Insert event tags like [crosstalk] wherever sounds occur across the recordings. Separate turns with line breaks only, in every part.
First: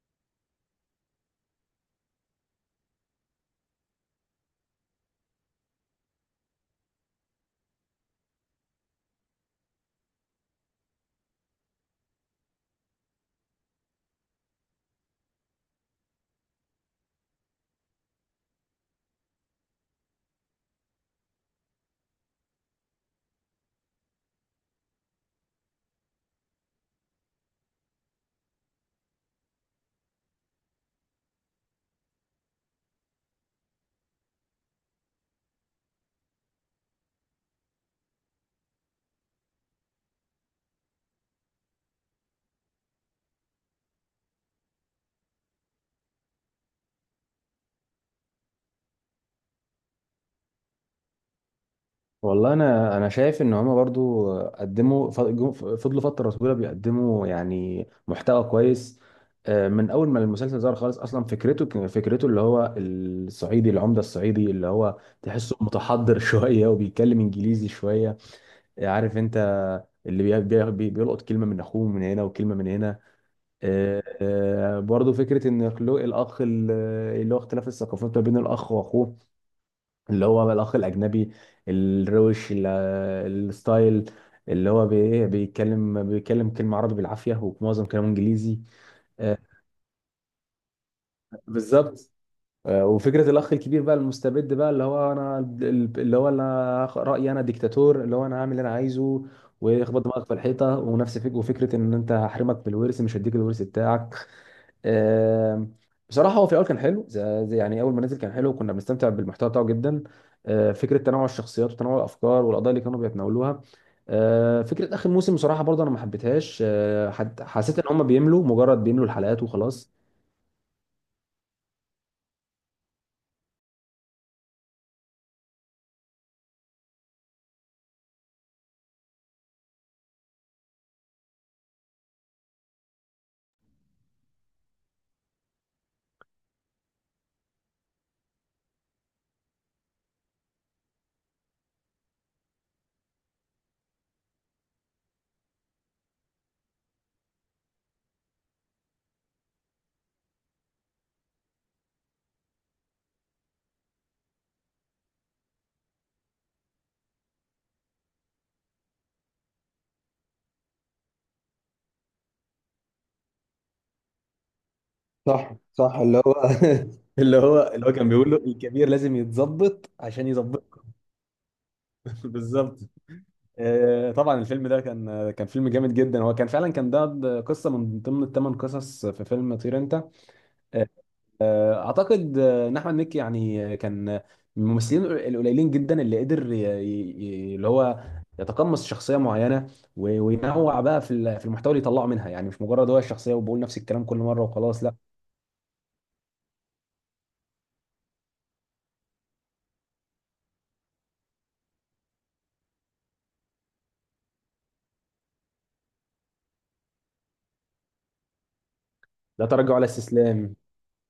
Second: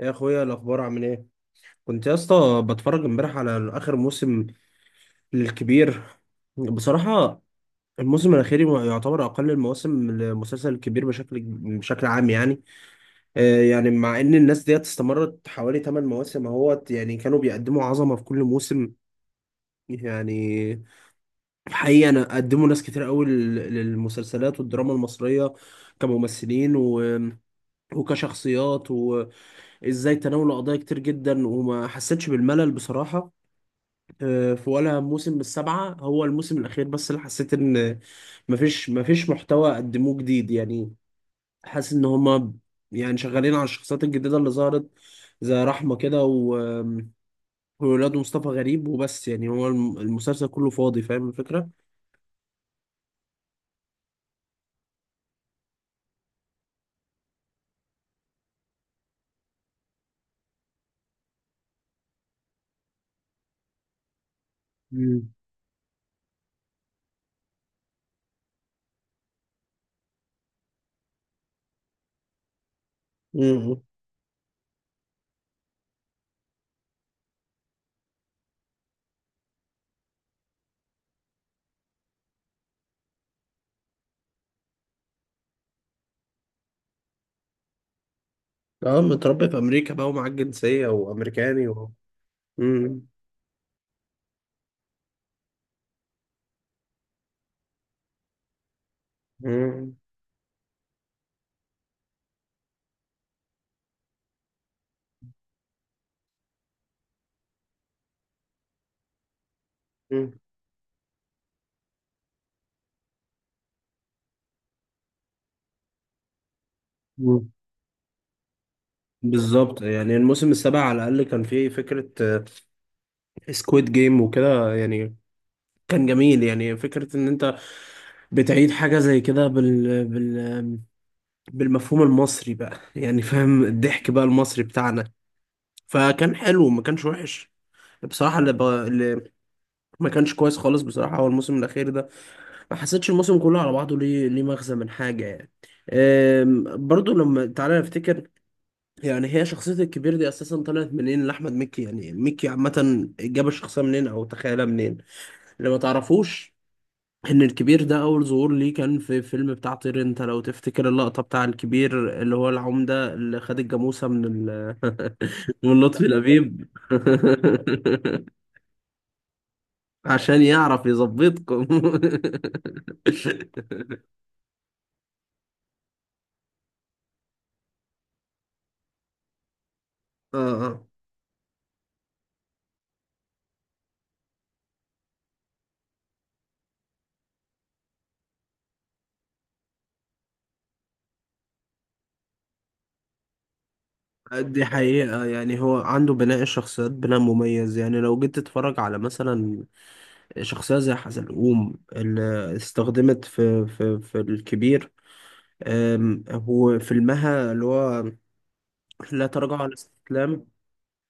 إيه يا اخويا الاخبار عامل ايه؟ كنت يا اسطى بتفرج امبارح على اخر موسم للكبير. بصراحه الموسم الاخير يعتبر اقل المواسم للمسلسل الكبير بشكل بشكل عام يعني. مع ان الناس ديت استمرت حوالي 8 مواسم اهوت، يعني كانوا بيقدموا عظمه في كل موسم يعني. حقيقه انا قدموا ناس كتير قوي للمسلسلات والدراما المصريه كممثلين وكشخصيات، وازاي تناولوا قضايا كتير جدا وما حسيتش بالملل بصراحة. في ولا موسم من السبعة هو الموسم الأخير بس اللي حسيت إن مفيش محتوى قدموه جديد يعني. حاسس إن هما يعني شغالين على الشخصيات الجديدة اللي ظهرت زي رحمة كده وولاد مصطفى غريب وبس، يعني هو المسلسل كله فاضي، فاهم الفكرة؟
والله انا شايف ان هما برضو قدموا فضلوا فتره طويله بيقدموا يعني محتوى كويس. من اول ما المسلسل ظهر خالص اصلا فكرته فكرته اللي هو الصعيدي، العمده الصعيدي اللي هو
مم.
تحسه متحضر [laughs] شويه وبيتكلم انجليزي شويه، عارف انت، اللي بيلقط كلمه من اخوه من هنا وكلمه من هنا.
امم.
برضو فكره ان خلق الاخ اللي هو اختلاف الثقافات ما بين الاخ واخوه، اللي هو الأخ الأجنبي الروش الستايل، اللي هو بي- إيه، بيتكلم كلمة عربي بالعافية ومعظم كلامه إنجليزي.
اه
آه،
متربي في امريكا بقى ومعاك جنسيه وامريكاني و...
بالظبط.
مم.
وفكرة الأخ الكبير بقى المستبد بقى، اللي هو أنا، رأيي أنا ديكتاتور، اللي هو أنا هعمل اللي أنا عايزه،
مم.
واخبط دماغك في الحيطة ونفس فك، وفكرة إن أنت هحرمك من الورث، مش هديك الورث بتاعك. آم، بصراحه هو في الاول كان حلو يعني اول ما نزل كان حلو، وكنا بنستمتع بالمحتوى بتاعه جدا.
مم.
فكره تنوع الشخصيات وتنوع الافكار والقضايا اللي كانوا بيتناولوها. فكره اخر موسم بصراحه برضه انا ما حبيتهاش.
مم.
حسيت ان هم بيملوا، مجرد بيملوا الحلقات
بالظبط،
وخلاص.
يعني الموسم السابع على الاقل كان فيه فكره سكويد جيم وكده، يعني كان جميل. يعني فكرة إن أنت بتعيد حاجة زي كده بالمفهوم المصري بقى، يعني فاهم الضحك بقى المصري بتاعنا. فكان حلو ما كانش وحش بصراحة. اللي ما كانش كويس خالص بصراحة هو الموسم الأخير ده. ما حسيتش الموسم كله على بعضه ليه ليه مغزى من حاجة يعني. برضو لما تعالى نفتكر، يعني هي شخصية الكبير دي أساسا طلعت منين لأحمد مكي؟ يعني مكي عامة جاب الشخصية منين أو تخيلها منين؟ اللي ما تعرفوش ان الكبير ده اول ظهور ليه كان في فيلم بتاع طير انت، لو تفتكر اللقطة بتاع الكبير اللي هو العمدة اللي خد الجاموسة من ال...
صح
[laughs] من
صح،
لطفي
اللي هو
لبيب.
[laughs] اللي هو كان بيقول له
[laughs]
الكبير لازم يتظبط عشان
عشان
يظبطكم.
يعرف يظبطكم.
[laughs]
[laughs]
بالظبط. طبعا الفيلم ده كان فيلم جامد جدا، هو كان فعلا، كان ده قصه من ضمن الثمان قصص في فيلم طير انت.
اه
اعتقد ان احمد مكي يعني كان من الممثلين القليلين جدا اللي قدر اللي هو يتقمص شخصيه معينه، وينوع بقى في المحتوى اللي يطلعه منها، يعني مش مجرد هو الشخصيه وبقول نفس الكلام كل
آه.
مره
دي
وخلاص، لا.
حقيقة، يعني هو عنده بناء الشخصيات بناء مميز. يعني لو جيت تتفرج على مثلا شخصية زي حزلقوم اللي استخدمت في الكبير، هو فيلمها اللي هو لا
لا
تراجع ولا
تراجع ولا
استسلام.
استسلام.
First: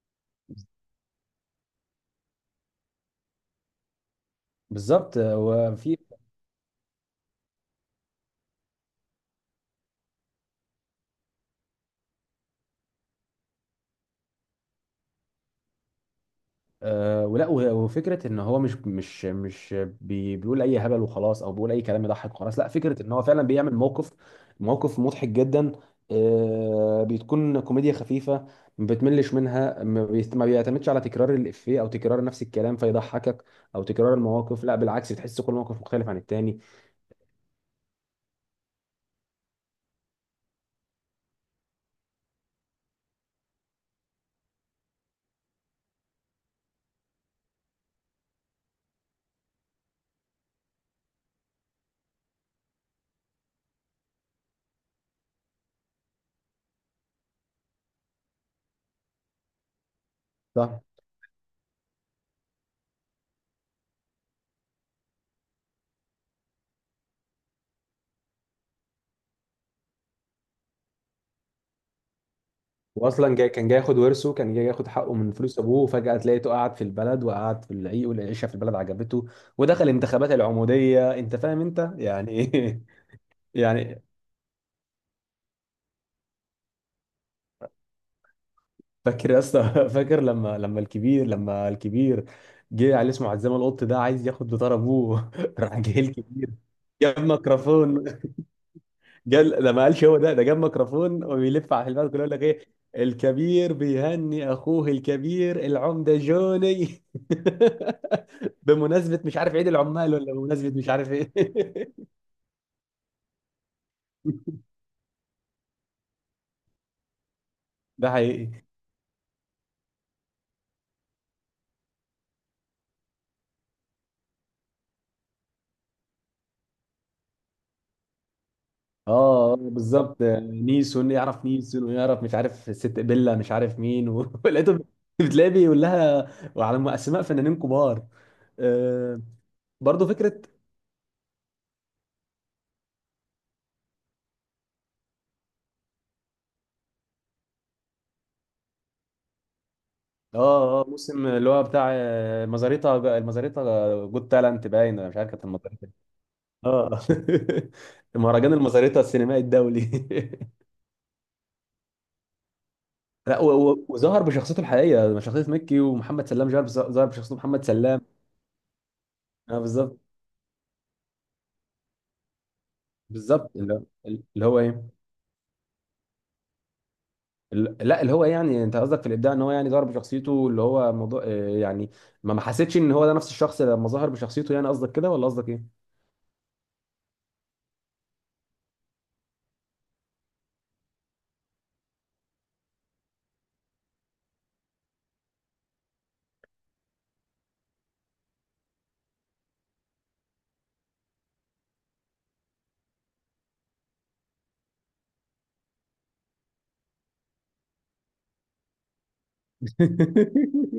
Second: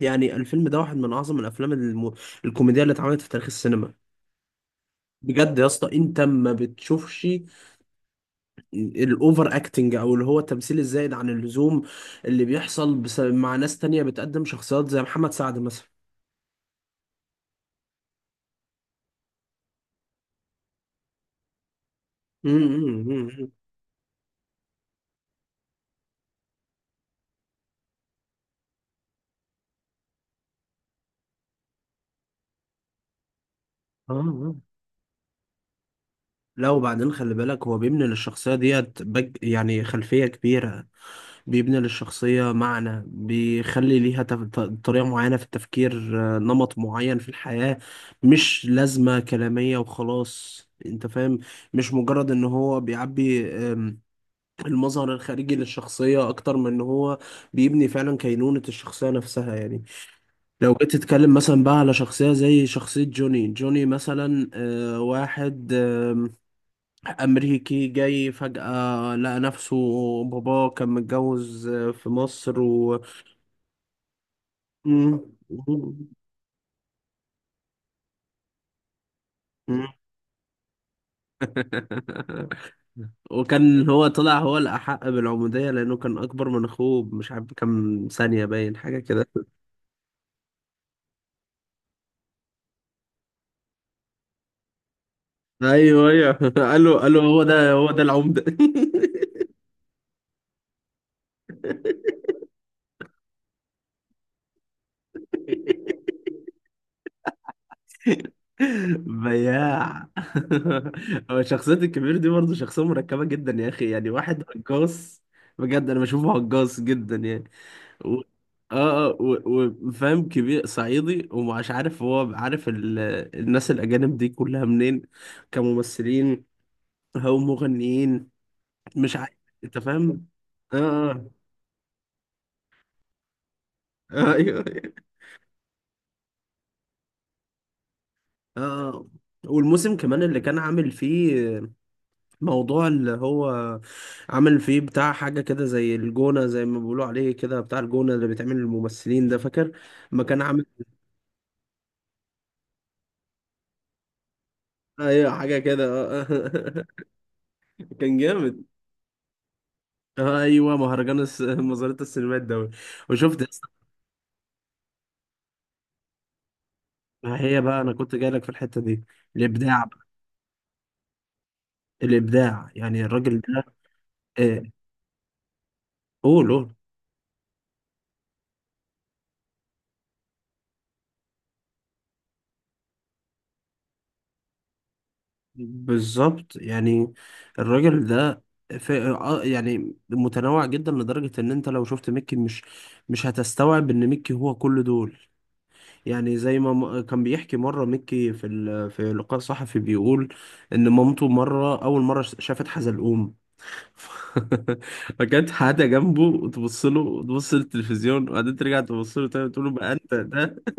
يعني الفيلم ده واحد من اعظم الافلام الكوميديه اللي اتعملت في تاريخ السينما.
بالظبط. آه،
بجد يا اسطى،
وفي
انت ما بتشوفش الاوفر اكتنج او اللي هو التمثيل الزايد عن اللزوم اللي بيحصل مع ناس تانية بتقدم شخصيات زي محمد سعد مثلا.
أه ولا و- وفكره ان هو مش بيقول اي هبل وخلاص، او بيقول اي كلام يضحك وخلاص، لا. فكره ان هو فعلا
امم.
بيعمل موقف مضحك جدا. بتكون كوميديا خفيفه، ما بتملش منها، ما بيعتمدش على تكرار الافيه او تكرار نفس الكلام فيضحكك، او
اه
تكرار
آه.
المواقف، لا بالعكس، بتحس كل موقف مختلف عن التاني.
لا وبعدين خلي بالك هو بيبني للشخصيه ديت يعني خلفيه كبيره. بيبني للشخصية معنى، بيخلي ليها طريقة معينة في التفكير، نمط معين في الحياة. مش لازمة كلامية وخلاص، انت فاهم؟ مش مجرد ان هو بيعبي المظهر الخارجي للشخصية، اكتر من ان هو بيبني فعلا كينونة الشخصية نفسها يعني. لو
صح.
جيت تتكلم مثلا بقى على شخصية زي شخصية جوني، جوني مثلا واحد أمريكي جاي فجأة لقى نفسه باباه كان متجوز في مصر و...
واصلا كان جاي ياخد ورثه، كان جاي ياخد حقه
مم.
من فلوس ابوه، وفجاه تلاقيته قعد في البلد وقعد في العيق، والعيشه في البلد عجبته،
مم.
ودخل انتخابات العموديه، انت فاهم انت يعني
[laughs]
ايه. [laughs]
وكان
يعني،
هو طلع هو الأحق بالعمودية لأنه كان أكبر من أخوه مش عارف كام ثانية، باين حاجة كده.
فاكر يا اسطى [laughs] فاكر لما الكبير جه على اسمه عزام القط ده عايز ياخد بطار ابوه، [laughs] راح جه
أيوه أيوه.
الكبير،
[laughs] قال له قال
جاب
له هو ده، هو ده
ميكروفون،
العمدة. [laughs]
جال ده، ما قالش هو ده جاب ميكروفون وبيلف على البلد كله يقول لك ايه، الكبير بيهني اخوه الكبير العمده جوني، [laughs] بمناسبه مش عارف عيد
بياع.
العمال، ولا بمناسبه مش عارف
[laughs]
ايه.
هو شخصية الكبير دي برضه شخصية مركبة جدا يا أخي، يعني واحد هجاص بجد. أنا بشوفه هجاص جدا يعني.
[laughs] ده
و...
حقيقي.
اه اه. وفاهم كبير صعيدي، ومش عارف هو عارف ال... الناس الأجانب دي كلها منين، كممثلين أو مغنيين،
اه،
مش عارف. أنت
بالظبط،
فاهم؟ اه
نيسون
اه.
يعرف نيسون، ويعرف مش عارف ست بيلا، مش عارف مين
آه،
[laughs]
[laughs] ايوه.
ولقيته بتلاقيه بيقول لها، وعلى اسماء فنانين كبار.
اه آه.
آه،
والموسم
برضه
كمان اللي
فكره.
كان عامل فيه موضوع اللي هو عامل فيه بتاع حاجة كده زي الجونة، زي ما بيقولوا عليه كده، بتاع الجونة اللي بيتعمل للممثلين ده، فاكر؟ ما كان عامل.
اه اه، موسم اللي هو بتاع المزاريطة جود تالنت باين، ولا مش عارف،
ايوه
كانت
حاجة كده.
المزاريطة.
آه.
اه.
[laughs]
[laughs]
كان
مهرجان
جامد.
المزاريطة السينمائي الدولي.
ايوه مهرجان [laughs] مزارات السينمات الدولي.
[laughs] لا،
وشفت يا اسطى،
وظهر بشخصيته الحقيقية، شخصية مكي، ومحمد سلام ظهر ظهر بشخصيته
ما هي
محمد
بقى انا
سلام.
كنت جاي لك في الحته دي.
اه
الابداع بقى.
بالظبط.
الابداع يعني الراجل
بالظبط،
ده.
اللي هو
آه،
ايه،
قول قول.
اللي لا اللي هو ايه، يعني انت قصدك في الابداع ان هو يعني ظهر بشخصيته، اللي هو موضوع، يعني ما حسيتش ان هو ده نفس الشخص لما ظهر بشخصيته، يعني قصدك كده ولا قصدك ايه.
بالظبط، يعني الراجل ده يعني متنوع جدا لدرجه ان انت لو شفت ميكي مش مش هتستوعب ان ميكي هو كل دول. يعني زي ما كان بيحكي مره ميكي في ال... في لقاء صحفي بيقول ان مامته مره اول مره شافت حزلقوم [laughs] فكانت حاجة جنبه، وتبص له تبص للتلفزيون وبعدين ترجع تبص له تاني تقول له ما أنت ده.
[laughs]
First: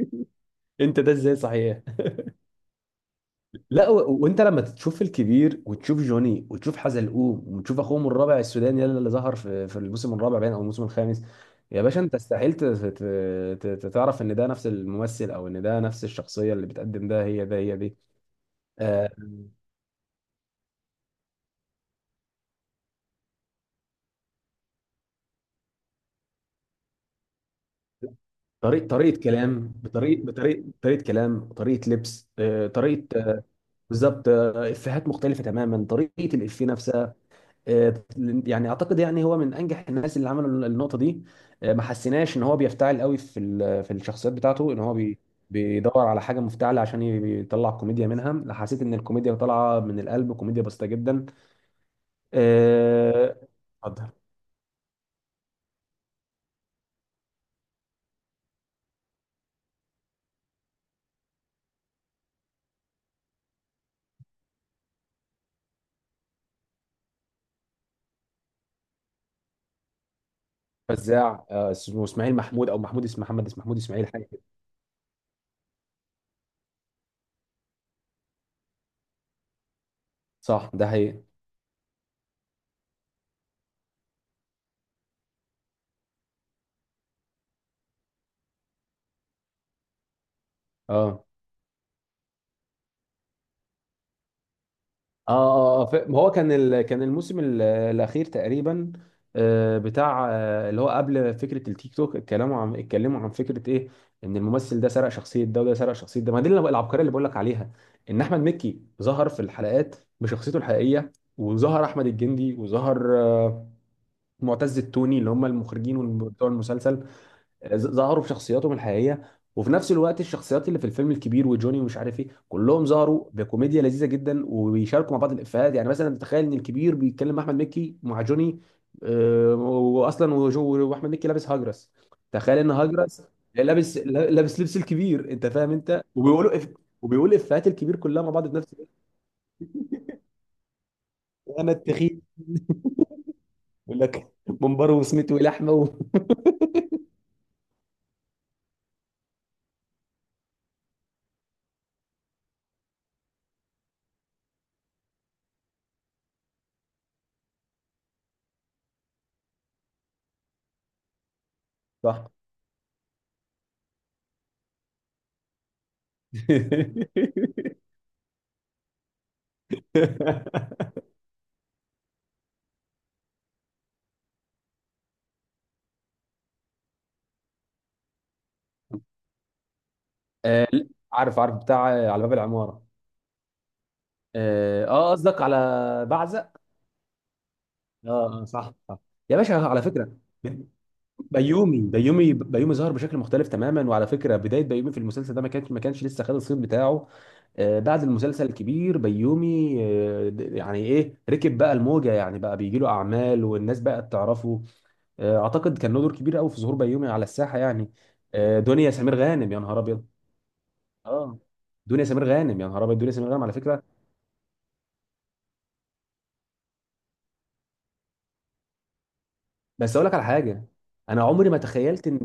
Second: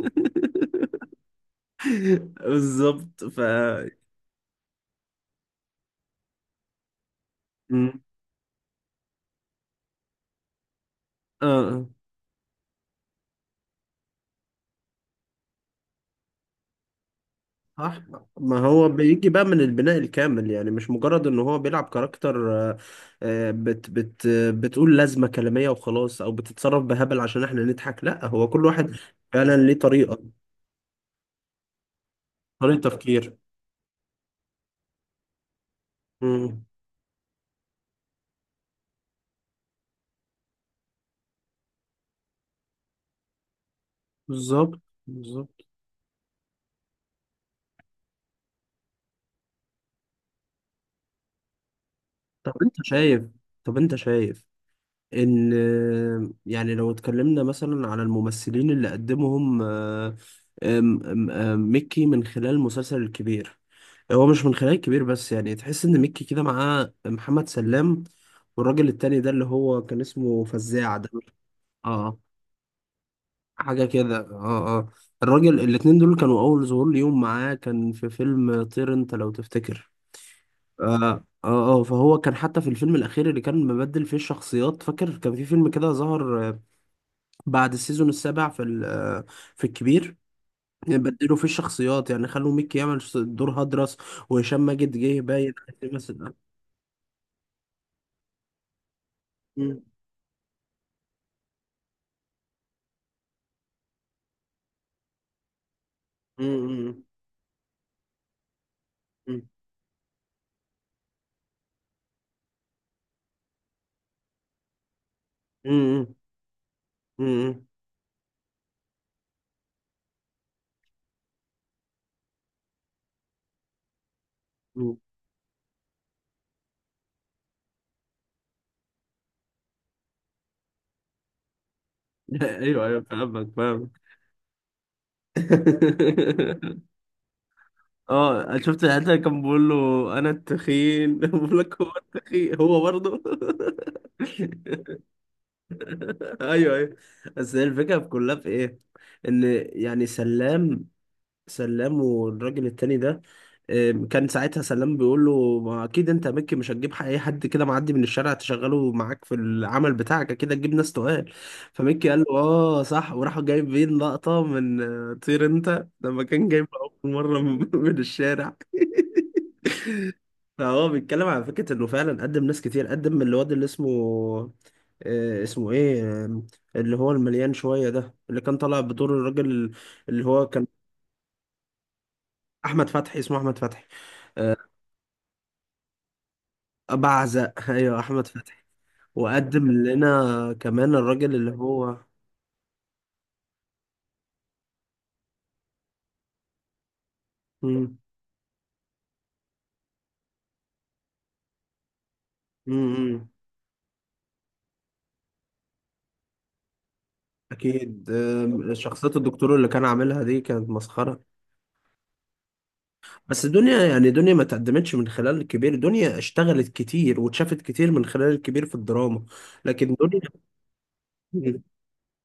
انت ده ازاي، صحيح.
[laughs] بالظبط ف...
لا، وانت لما تشوف الكبير وتشوف جوني وتشوف حزلقوم وتشوف
مم.
اخوهم الرابع السوداني يلا اللي ظهر في الموسم الرابع باين او الموسم الخامس، يا
اه
باشا انت استحيل تعرف ان ده نفس الممثل، او ان ده نفس الشخصيه اللي بتقدم، ده هي دي.
صح. ما هو
آه،
بيجي بقى من البناء الكامل، يعني مش مجرد ان هو بيلعب كاركتر آه، بت بت آه، بتقول لازمة كلامية وخلاص او بتتصرف بهبل عشان احنا نضحك، لا هو كل
طريقه
واحد
طريقه
فعلا
كلام،
ليه طريقة،
بطريقه كلام، وطريقه لبس،
طريقة
طريقه
تفكير.
بالظبط. افيهات مختلفه تماما، طريقه
مم.
الافيه نفسها. آه، يعني اعتقد يعني هو من انجح الناس اللي عملوا النقطه دي. ما حسيناش ان هو بيفتعل قوي في الشخصيات بتاعته، ان
بالظبط
هو بي
بالظبط.
بيدور على حاجه مفتعله عشان يطلع كوميديا منها، لا، حسيت ان الكوميديا طالعه من القلب، كوميديا بسيطه جدا.
طب انت شايف
آه،
طب انت
اتفضل.
شايف ان يعني لو اتكلمنا مثلا على الممثلين اللي قدمهم آه، آم، آم، آم، ميكي من خلال المسلسل الكبير، هو مش من خلال الكبير بس، يعني تحس ان ميكي كده معاه محمد سلام والراجل التاني ده اللي هو كان اسمه فزاع ده.
فزاع، اسمه
اه
اسماعيل محمود، او محمود، اسم محمد، اسم محمود
حاجة
اسماعيل،
كده
حاجه كده.
اه اه. الراجل الاتنين دول كانوا أول ظهور ليهم معاه كان في فيلم طير انت، لو تفتكر.
صح، ده
اه
حقيقي.
اه آه، فهو كان حتى في الفيلم الأخير اللي كان مبدل فيه الشخصيات، فاكر كان في فيلم كده ظهر بعد السيزون السابع في ال... في الكبير
اه
بدلوا فيه الشخصيات. يعني خلوا ميكي يعمل دور هدرس وهشام ماجد جه
اه
باين
اه، ما هو
مثلا.
كان الموسم الاخير تقريبا.
مم.
بتاع اللي هو قبل فكره التيك توك، اتكلموا عن فكره ايه، ان الممثل ده سرق شخصيه ده، وده سرق شخصيه ده، ما دي العبقريه
مم.
اللي بقول لك عليها، ان احمد مكي ظهر في
مم.
الحلقات بشخصيته الحقيقيه، وظهر احمد الجندي، وظهر معتز التوني، اللي هم المخرجين
مم.
بتوع المسلسل،
مم.
ظهروا بشخصياتهم الحقيقيه، وفي نفس الوقت الشخصيات اللي في الفيلم، الكبير وجوني ومش عارف ايه، كلهم ظهروا بكوميديا لذيذه جدا،
مم.
وبيشاركوا مع بعض الافيهات، يعني مثلا تخيل ان الكبير بيتكلم مع احمد مكي مع جوني، واصلا واحمد مكي لابس هاجرس،
[laughs]
تخيل ان
ايوه ايوه
هاجرس
فاهمك فاهمك.
لابس لابس لبس الكبير، انت فاهم انت، وبيقولوا.
[laughs]
وبيقول افيهات الكبير كلها مع
اه
بعض في
أنا
نفس
شفت
الوقت.
الحته اللي كان بيقول له انا التخين. [laughs] بقول
انا
لك هو
التخين.
التخين هو
[laughs]
برضه. [laughs]
يقول لك منبره وسمته لحمه
ايوه ايوه. بس هي الفكره في كلها في ايه؟ ان يعني سلام سلام والراجل التاني ده كان ساعتها سلام بيقول له ما اكيد انت يا مكي مش هتجيب اي حد كده معدي من الشارع تشغله معاك في العمل بتاعك، اكيد هتجيب ناس تقال. فمكي قال له
صح.
اه صح، وراح جايبين لقطة من طير انت لما كان جايب اول مرة من [laughs] من الشارع. [laughs] فهو
[laughs]
بيتكلم على فكرة انه فعلا قدم ناس كتير. قدم الواد اللي اسمه اسمه ايه اللي هو المليان شوية ده اللي كان طالع بدور الراجل اللي هو كان
لا، عارف عارف، بتاع على باب العماره.
احمد فتحي، اسمه احمد فتحي.
اه، قصدك على بعزق.
بعزق ايوه احمد
اه اه،
فتحي.
صح صح، يا باشا
وقدم
على فكره،
لنا كمان الراجل اللي
بيومي
هو...
بيومي بيومي ظهر بشكل مختلف تماما، وعلى فكره بدايه بيومي في المسلسل ده ما كانش لسه خد الصيت بتاعه.
مم.
بعد المسلسل الكبير بيومي يعني ايه، ركب بقى الموجه، يعني بقى
مم.
بيجي له
مم.
اعمال والناس بقت تعرفه. اعتقد كان له دور كبير قوي في ظهور بيومي على الساحه يعني.
اكيد.
دنيا
شخصية
سمير غانم،
الدكتور
يا
اللي
نهار
كان
ابيض.
عاملها دي كانت مسخرة.
اه، دنيا سمير غانم، يا نهار ابيض، دنيا سمير غانم
بس
على فكره.
دنيا يعني دنيا ما تقدمتش من خلال الكبير، دنيا اشتغلت كتير واتشافت كتير من خلال الكبير في الدراما، لكن
بس اقول لك
دنيا...
على حاجه، انا عمري ما
مم.
تخيلت ان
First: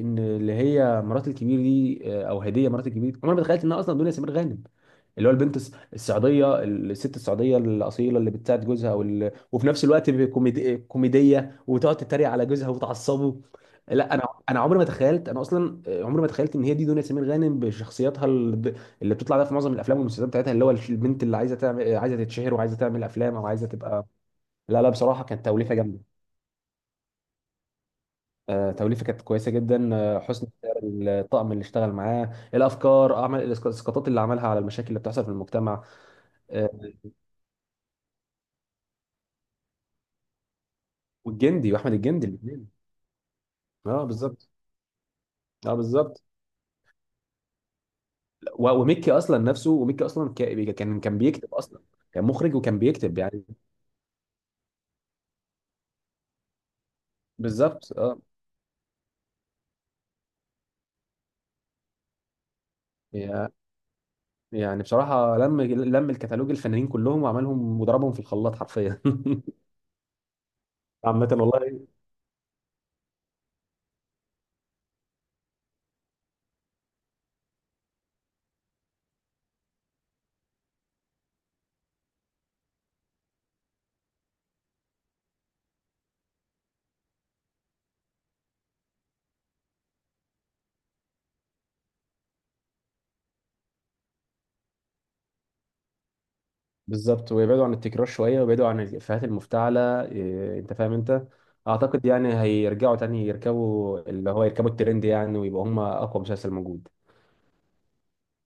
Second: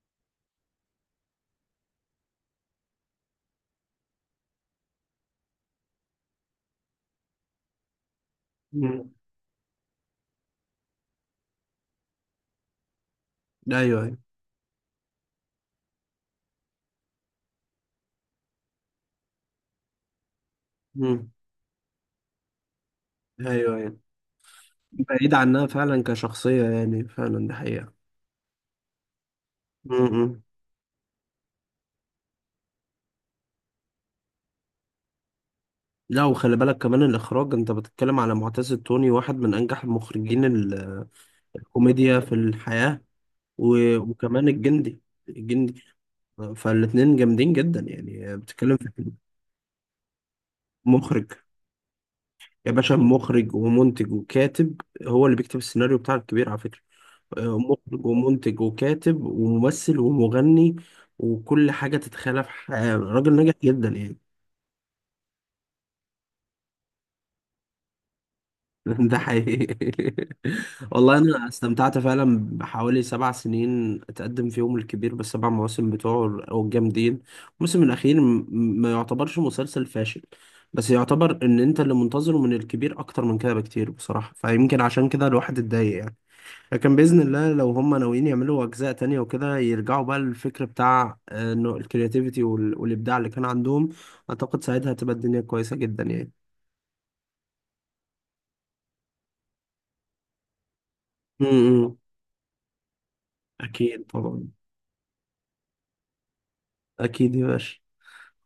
ان اللي هي مرات الكبير دي، او هديه مرات الكبير دي، عمري ما تخيلت انها اصلا دنيا سمير غانم، اللي هو البنت السعوديه، الست السعوديه الاصيله اللي بتساعد جوزها،
مم.
وفي نفس الوقت كوميديه، وتقعد تتريق على جوزها وتعصبه.
ايوه
لا،
ايوه.
انا عمري ما تخيلت انا اصلا، عمري ما تخيلت ان هي دي دنيا سمير غانم بشخصيتها اللي بتطلع بيها في معظم الافلام والمسلسلات بتاعتها، اللي هو البنت
مم.
اللي عايزه تعمل، عايزه تتشهر وعايزه تعمل افلام، او عايزه
ايوه ايوه.
تبقى. لا لا، بصراحه
بعيد
كانت
عنها
توليفه
فعلا
جامده.
كشخصية، يعني فعلا ده حقيقة.
توليفه كانت كويسه جدا،
مم.
حسن اختيار الطقم اللي اشتغل معاه، الافكار، اعمال الاسقاطات اللي عملها على المشاكل اللي بتحصل في المجتمع.
لا وخلي
آه،
بالك كمان الإخراج، أنت بتتكلم على معتز التوني واحد من أنجح المخرجين.
والجندي، واحمد
الكوميديا
الجندي،
في
الاثنين.
الحياة
اه
وكمان
بالظبط.
الجندي،
اه
الجندي.
بالظبط.
فالاتنين جامدين جدا، يعني بتتكلم
وميكي
في
اصلا نفسه، وميكي اصلا كان
مخرج.
بيكتب اصلا، كان مخرج
يا
وكان
باشا
بيكتب يعني.
مخرج ومنتج وكاتب، هو اللي بيكتب السيناريو بتاع الكبير على فكرة.
بالظبط
مخرج
اه.
ومنتج وكاتب وممثل ومغني وكل حاجة تتخيلها في حياة راجل
يع-
ناجح جدا يعني.
يعني بصراحه لم الكتالوج الفنانين كلهم، وعملهم وضربهم في الخلاط حرفيا.
[laughs] ده
[laughs]
حقيقي. [laughs] والله
عامه
انا
والله،
استمتعت فعلا بحوالي 7 سنين اتقدم فيهم الكبير، بالسبع مواسم بتوعه او الجامدين. الموسم الاخير ما يعتبرش مسلسل فاشل، بس يعتبر ان انت اللي منتظره من الكبير اكتر من كده بكتير بصراحة، فيمكن عشان كده الواحد اتضايق يعني. لكن باذن الله لو هم ناويين يعملوا اجزاء تانية وكده، يرجعوا بقى للفكر بتاع انه الكرياتيفيتي والابداع اللي كان عندهم، اعتقد ساعتها هتبقى الدنيا كويسة جدا يعني.
بالظبط، ويبعدوا عن التكرار شويه، ويبعدوا عن الافيهات المفتعله، انت فاهم انت،
امم.
اعتقد يعني هيرجعوا تاني يركبوا،
اكيد
اللي هو
طبعا،
يركبوا الترند يعني، ويبقوا هم اقوى مسلسل موجود.
اكيد يا باشا.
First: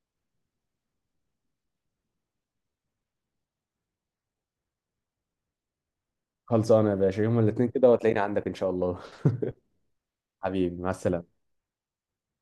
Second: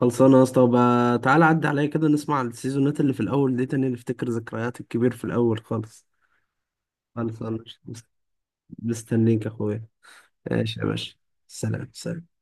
خلصانه يا اسطى، وبقى تعالى عدي عليا كده نسمع السيزونات اللي في الاول دي تاني، نفتكر ذكريات الكبير في الاول خالص.
خلصانه يا باشا، يوم
خلصانه.
الاثنين كده وتلاقيني عندك ان شاء الله.
مستنيك يا اخويا.
[laughs]
ماشي
حبيبي
يا
مع
باشا،
السلامه.
سلام سلام.